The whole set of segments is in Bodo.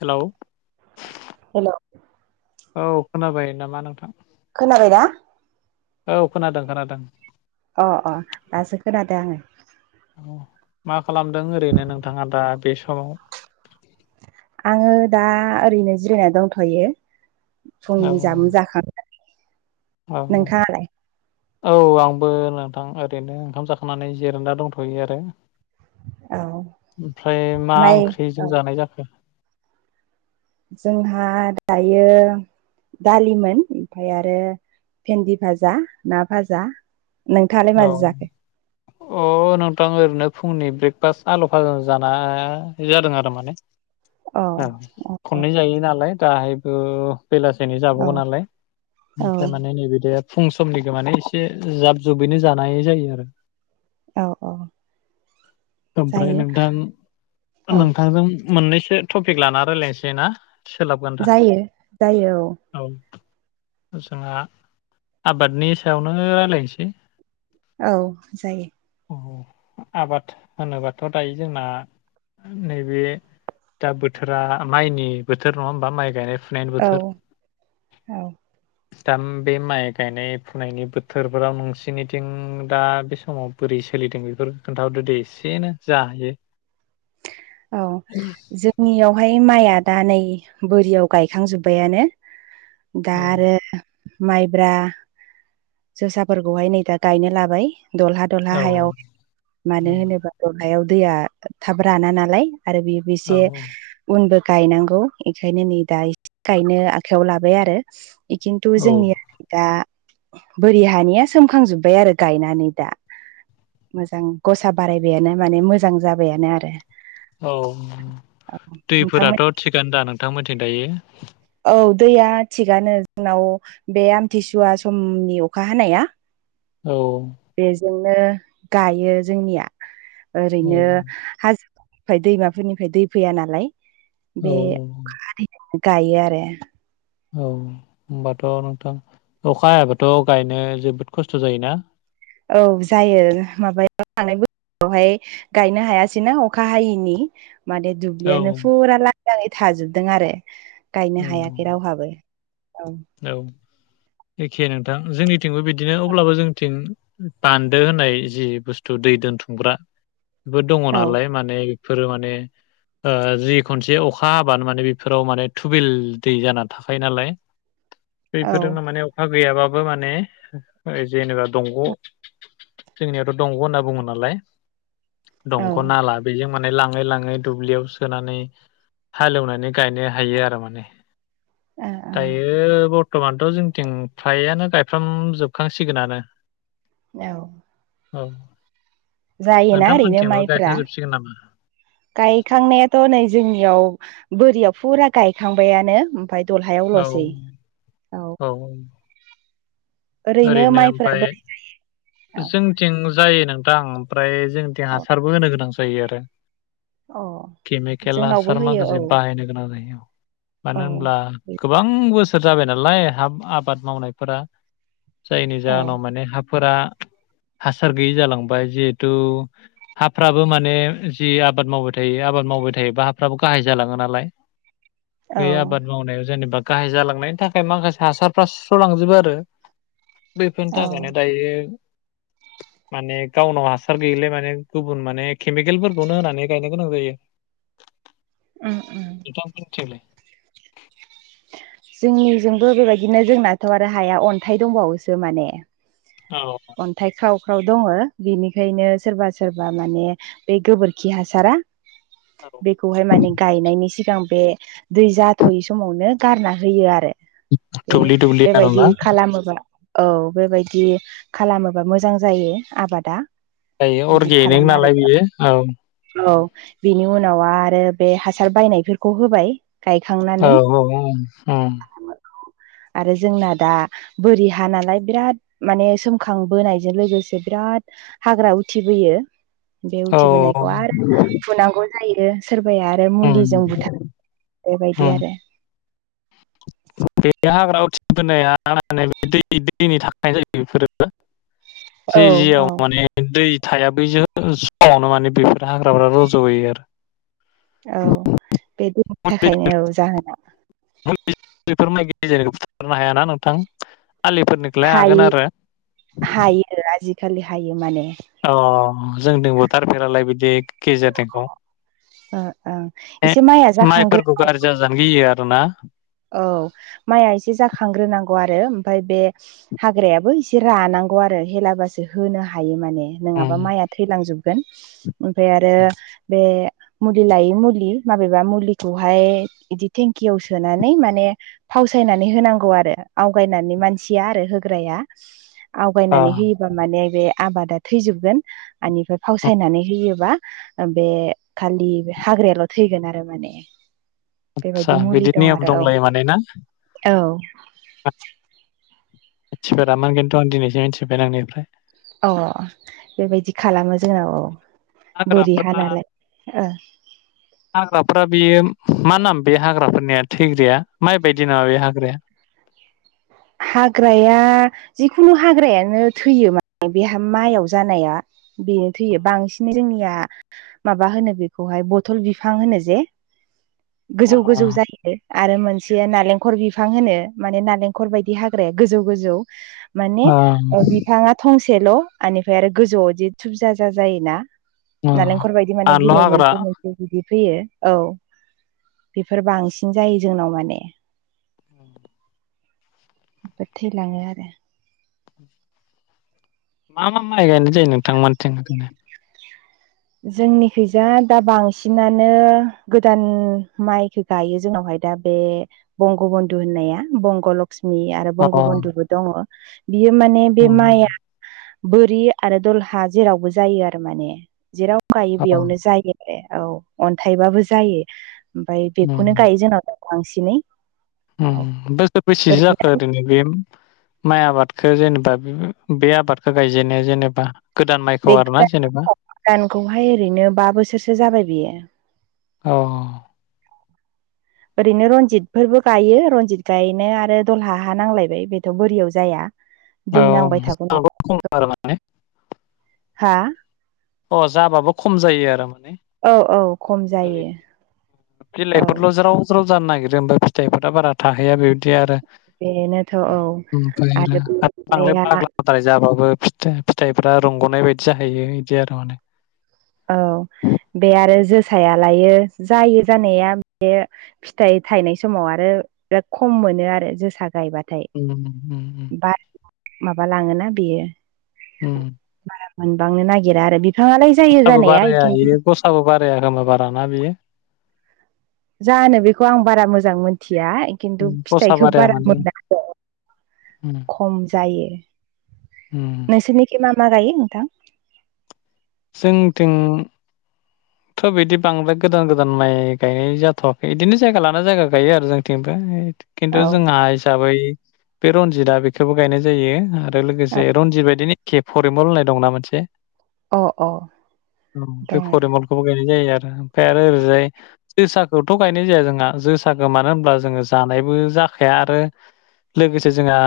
हेलौ। हेल'। औ खोनाबाय नामा नोंथां? खोनाबाय ना? औ खोनादों खोनादों। अ अ दासो खोनादों आङो। औ मा खालामदों ओरैनो नोंथाङा दा बे समाव? आङो दा ओरैनो जिरायना दंथ'यो फुंनि जामुं जाखां अ अ। नोंथाङालाय औ आंबो नोंथां ओरैनो ओंखाम जाखांनानै जिरायना दंथ'यो आरो। औ ओमफ्राय मा माइ ओंख्रिजों औ जानाय जाखो? जोंहा दायो दालिमोन ओमफ्राय आरो भेन्दि भाजा ना भाजा। नोंथाङालाय अ। माजों जाखो अ नोंथां ओरैनो फुंनि ब्रेकफास्ट आलु फाजा जानाय जादों आरो माने। अ ओ अ अ खननै जायो नालाय दाहायबो बेलासेनि औ जाबाववो नालाय औ ओमफ्राय माने नैबे दे फुं समनिखौ माने एसे जाब जुबैनो जानाय जायो आरो। औ औ ओमफ्राय जायो नोंथां औ नोंथांजों मोननैसो टपिक लाना रायलायसै ना सोलाबगोन दा जायो जायो औ जोंहा आबादनि सायावनो रायलायनोसै औ जायो आबाद होनोबाथ' दायो जोंना नैबे दा बोथोरा माइनि बोथोर नङा होमबा माइ गायनाय। फुनायनि औ बोथोर औ दाम बे माइ गायनाय फुनायनि बोथोरफोराव नों निथिं दा बे समाव बोरै सोलिदों बेफोर खोन्थाहरदो दे एसेनो जा हायो। [inaudible] औ जोंनियावहाय माइआ दा नै बोरियाव गायखांजोब्बायानो। दा औ आरो माइब्रा जोसाफोरखौहाय नै दा गायनो लाबाय दहला दलहा औ हायाव मानो होनोबा दलहायाव दैया थाब राना नालाय आरो बे बे औ एसे उनबो गायनांगौ बेखायनो नै दा ए गायनो आखायाव लाबाय आरो। बेथिंथ औ जोंनि दा बोरि हानिया सोमखांजोब्बाय आरो गायनानै दा। मोजां गसा बारायबायानो माने मोजां जाबायानो आरो। औ औ दैफोराथ' नोंथांमोन थिगानो दा नोंथांमोनथिं दायो औ दैया थिगानो जोंनाव। बे आमथिसुवा समनि अखा हानाया औ बेजोंनो गायो जोंनिया औ ओरैनो हाजोफोरनिफ्राय दैमाफोरनिफ्राय दै फैया नालाय औ बे अखा हानायजों गायो आरो। [unintelligible] औ होमबाथ' नोंथां अखा हायाबाथ' गायनो जोबोद खस्थ' जायोना। औ जायो माबायाव थांनाय बोसोरावहाय गायनो हायासैना अखा हायैनि माने औ दुब्लियानो फुरा लांदाङै थाजोबदों आरो गायनो हायाखै रावहाबो। औ औ एखे नोंथां जोंनिथिंबो बिदिनो अब्लाबो जोंनिथिं बान्दो होननाय जि बुस्थु दै दोनथुमग्रा बेफोर दङ औ नालाय माने बेफोरो माने ओ जि खनसे अखा हाबानो माने बेफोराव माने थुबिल दै जाना थाखायो नालाय। बेफोरजोंनो औ माने अखा गैयाबाबो माने जेनेबा दंग' जोंनियावथ' दंग' होनना बुङो नालाय ओ दंग' नाला बेजों माने लाङै लाङै दुब्लियाव सोनानै हालेवनानै गायनो हायो आरो माने। ओ ओ बे बर्थ'मानथ' जोंथिं फ्रायानो गायफ्राम जोबखांसिगोनानो। औ औ जायोना ओरैनो नोंथांमोनथिबो माइफ्रा गायखां जोबसिगोन नामा? गायखांनायाथ' नै जोंनियाव बोरियाव फुरा गायखांबायानो। ओमफ्राय दल हायाव औ औ ओरैनो माइफोरा ओमफ्राय बोरै जोंनिथिं जायो नोंथां ओमफ्राय जोंनिथिं औ अ हासारबो होनो गोनां जायो आरो। अ केमिकेल जोंनावबो हासार होयो औ माखासे बाहायनो गोनां जायो। औ मानो होनब्ला गोबां बोसोर जाबाय नालाय हा आबाद मावनायफोरा। जायनि जाहोनाव औ माने हाफोरा हासार गैयि जालांबाय जिहेथु हाफ्राबो माने जि आबाद मावबाय थायो आबाद मावबाय थायोबा हाफ्राबो गाहाय जालाङो नालाय। औ बेै आबाद मावनायाव जेनेबा गाहाय जालांनायनि थाखाय माखासे हासारफ्रा सुस्रालांजोबो आरो। बैफोरनि औ थाखायनो दायो माने गावनाव हासार गैयिलाय माने गुबुन माने केमिकेलफोरखौनो होनानै गायनो गोनां जायो। [inaudible] उम [unintelligible] जोंनि ओजोंबो बेबायदिनो जोंनाथ' आरो हाया अन्थाइ दंबावोसो माने। औ अन्थाइ ख्राव ख्राव दङो बेनिखायनो सोरबा सोरबा माने बे गोबोरखि हासारा बे औ बेखौहाय माने गायनायनि सिगां बे दै जाथ'यै समावनो गारना होयो आरो। बे दुब्लि दुब्लि बेबायदि आरोना खालामोबा औ बेबायदि खालामोबा मोजां जायो आबादा। जायो बिदि अर्गेनिक खालामो आरो नालाय औ बेयो औ। औ बिनि उनाव आरो बे हासार बायनायफोरखौ होबाय। औ गायखांनानै औ आरो जोंना दा बोरि हा नालाय बिराद माने सोम खां बोनायजों लोगोसे बिराद हाग्रा उथिबोयो। बे औ उथिबोनायखौ आरो फुनांगौ जायो सोरबाया बे उम मुलिजों बुथार बेबायदि उम आरो बे हाग्रा [unintelligible] दैनि थाखनाय जायो बेफोरो। औ जि जिआव औ माने दै थाया बैजों समावनो माने बेफोर हाग्राफ्रा रज'यो आरो औ बे दैनि थाखायनो औ जाहोना [unintelligible] हायाना नोंथां आलिफोरनि हायो हायो आजिखालि हायो माने अ जों दबोथारफेरालाय बिदिक गेजेरनिखौ ओ ओं ए एसे माइया माइफोर जाखांग्रोनांगौ गारजि जाजानो गैयो आरोना। औ माइआ एसे जाखांग्रोनांगौ आरो ओमफ्राय बे हाग्रायाबो एसे रानांगौ आरो हेलाबासो होनो हायो माने अ नङाबा माया थैलांजोबगोन ओमफ्राय आरो बे मुलि लायै मुलि माबेबा मुलिखौहाय बिदि थेंकियाव सोनानै माने फावसायनानै होनांगौ आरो आवगायनानै मानसिया आरो होग्राया। आवगायनानै होयोबा माने बे आबादा थैजोबगोन ओनिफ्राय फावसायनानै होयोबा बे खालि हाग्रायाल' थैगोन आरो माने आदसा बेबायदि मुलि बिदि दं आरो नियम दंलायो माने ना औ थिफेरामोन खिन्थु आं दिनै मिथिबाय नोंनिफ्राय अ बेबायदि खालामो जोंना अ हाग्राफोरना हाग्राफोरा बेयो मा नाम बे हाग्राफोरनिया थैग्राया माइ बायदि नामा बे हाग्राया हाग्राया जिखुनु हाग्रायानो थैयो माने बेहा माइआव जानाया बेनो थैयो बांसिनै जोंनिया माबा होनो बेखौहाय बथल बिफां होनो जे गोजौ गोजौ अ जायो आरो मोनसेया नालेंखर बिफां होनो माने नालेंखर बायदि हाग्राया गोजौ गोजौ माने अ ओ बिफाङा थंसेल' ओनिफ्राय आरो गोजौआव बिदि थुब जाजा जायोना अ नालेंखलर बायदि माने बानलु बिलाइ हाग्रा मोनसे मोनसे बिदि फैयो औ बेफोर बांसिन जायो जोंनाव माने बेबो थैलाङो आरो। मा मा माइ गायनाय जायो नोंथांमोनथिं जोंनिखैजा दा बांसिनानो गोदान माइखो गायो जोंनावहाय दा बे बंग बन्धु होननाया बंग' लक्ष्मि आरो अ बंग बधुबो दङ बियो माने बे उम माइआ बोरि आरो दलहा जेरावबो जायो आरो माने जेराव गायो अ उम बेयावनो जायो। ए औ अन्थाइबाबो जायो ओमफाय बेखौनो गायो जोंनाव दा बांसिनै। उम औ बोसोर बैसेसो जाखो ओरैनो बे? माइ आबादखो जेनेबा बे आबादखौ गायजेनो जेनेबा गोदान माइखौ बे आरोना गोदान जेनेबा गोदानखौहाय ओरैनो बा बोसोरसो जाबाय बेयो औ ओरैनो रनजितफोरबो गायो रनजित गायनो आरो दलहा हा नांलायबाय बेथ' बोरियाव जाया औ दै नांबाय थागौ [unintelligible] नालाय खम आरो मा हा अ जाबाबो खम जायो आरो माने औ औ खम जायो। औ गायफोरल' जेराव [inaudible] पट्रल जानो नागिरो ओमफाय फिथाइफोरा बारा थाहैया बिबायदि आरो। बेनोथ' औ आरो द्राय जाबाबो फिथाइ फिथाइफ्रा रंग'नाय बायदि जाहैयो इदि आरो माने। औ बे आरो जोसायालायो जायो जानाया बे फिथाइ थायनाय समाव आरो बिराद खम मोनो आरो जोसा गायबाथाय। उम। उम उम। बारजों माबा लाङोना बेयो। उम। बारा मोनबांनो नागिरा आरो बिफाङालाय जायो फेंखाबो जानाया बाराया खिन्थु इयो गसाबो बाराया खोमा बाराना बेयो जानो बेखौ आं बारा मोजां मोनथियाय खिन्थु उम गसा फिथाइखौ बाराया बारा माने मोना र' उम खम जायो। उम। थिं मा मा गायो नोंथां। जोंथिं थ' बिदि बांद्राय गोदान गोदान माइ गायनाय जाथ'वाखै इदिनो जायगा लाना जायगा गायो आरो जोंथिं खिन्थु औ जोंहा हिसाबै बे रनजितआ बेखौबो गायनाय जायो आरो। आरो लोगोसे रनजित बायदिनि एखे फरिमल होननाय दंना मोनसे औ अ अ औ बे दङ फरिमलखौबो गायनाय जायो आरो ओमफ्राय आरो ओरैजाय जोसाखौथ' गायनाय जाया जोंहा जोसाखौ मानो होनब्ला जोङो जानायबो जाखाया आरो। लोगोसे जोंहा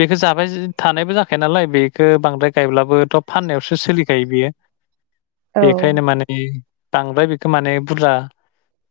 बेखो जाबाय थानायबो जाखाया नालाय बेखौ बांद्राय गायब्लाबोथ' फाननायावसो सोलिखायो बियो। औ बेखायनो माने बांद्राय बेखौ माने बुरजा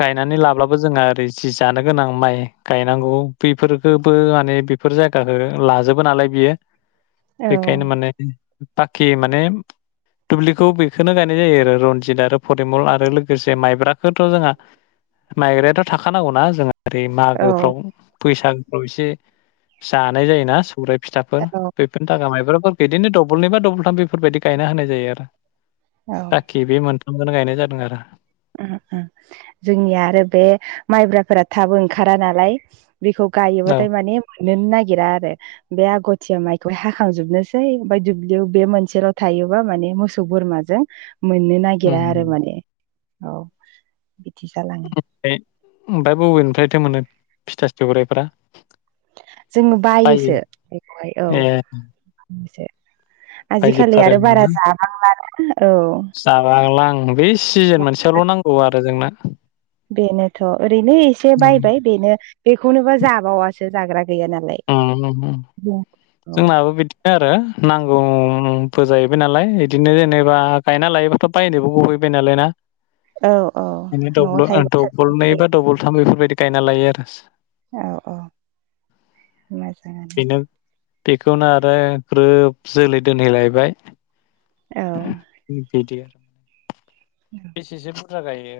गायनानै लाब्लाबो जोंहा ओरै जि जानो गोनां माइ गायनांगौ बेफोरखोबो माने बेफोर जायगाखो लाजोबो नालाय बियो औ बेखायनो माने बाखि माने दुब्लिखौ बेखौनो गायनाय जायो आरो रनजित। रनजिदआरो फरिमल आरो लोगोसे माइब्राखौथ' जोंहा माइब्रायाथ' थाखानांगौना जों ओरै औ मागोफ्राव बैसागोफ्राव एसे जानाय जायोना। ओमफ्राय फिथाफोर औ बेफोरनि थाखाय माइब्राफोर बिदिनो दबलनै बा दबलथाम बेफोरबायदि गायना होनाय जायो आरो औ बाखि बे मोनसे खौनो गायनाय जादों आरो। उन उम जोंनिया आरो बे माइब्राफोरा थाब ओंखारा नालाय। बेखौ औ गायोबाथाय माने फुनोनो नागिरा आरो। बे आगथिया माइखौहाय हाखांजोबनोसै ओमफ्राय दुब्लियाव बे मोनसेल' थायोबा माने मो सौ बोरमाजों मोननो नागिरा आरो ओमफ्राय माने औ बिदि जालाङो। [unintelligible] ओमफाय बबेनिफ्रायथो मोनो फिथा सौराइफ्रा? जोङो बायोसो बेखौहाय औ ए [unintelligible] आजिखालि बायजोबथारो आरो बारा जाबांलानो औ। जाबांलां आं बे सिजेन मोनसेयावल' नांगौ आरो जोंनो। बेनोथ' ओरैनो इसे उम बायबाय बेनो बेखौनोबा जाबावासो जाग्रा गैया नालाय। उम उम औ जोंनाबो बिदि बिदिनोआरो नांगौबो जाहैबाय नालाय इदिनो जेनेबा गायना लायोबाथ' बायनोबो गहैबाय नालाय ना। औ औ न'आव थायोबाथाय दबलनै बा दबलथाम बेफोरबायदि गायना लायो आरो। औ औ। मोजाङानो बेनो बेखौनो आरो ग्रोब जोलै दोनहैलायबाय। औ ओ बेदि [unintelligible] सेसो बुरजा गायो?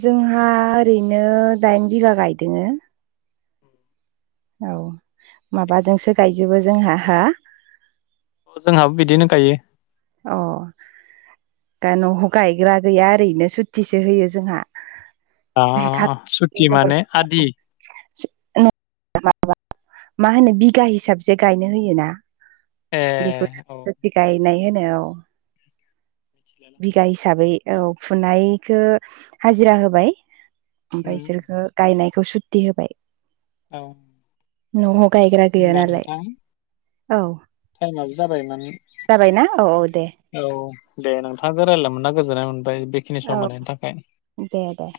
जोंहा ओरैनो दाइन बिगा गायदोंङो। औ एखे माबाजोंसो गायजोबो जोंहा हा। औ जोंहाबो बिदिनो गायो। अ दा नआव गायग्रा गैया ओरैनो सुथिसो होयो जोंहा। दा बे आ सुटि माने आदि? [unintelligible] मा होनो बिगा हिसाबसो गायनो होयो ना? ए बेखौ औ सुटि गायनाय होनो औ। मिथिलायलाङा बिगा हिसाबै औ फुनायखौ हाजिरा होबाय। ओमफ्राय उम इसोरखौ गायनायखौ सुति होबाय। औ नआव गायग्रा गैया होमबा नालाय नोंथां औ। टाइमाबो जाबाय माने। जाबाय ना औ औ दे। औ दे नोंथांजों रायलायनो मोनना गोजोननाय मोनबाय बेखिनि सम मोननायनि थाखाय। दे दे।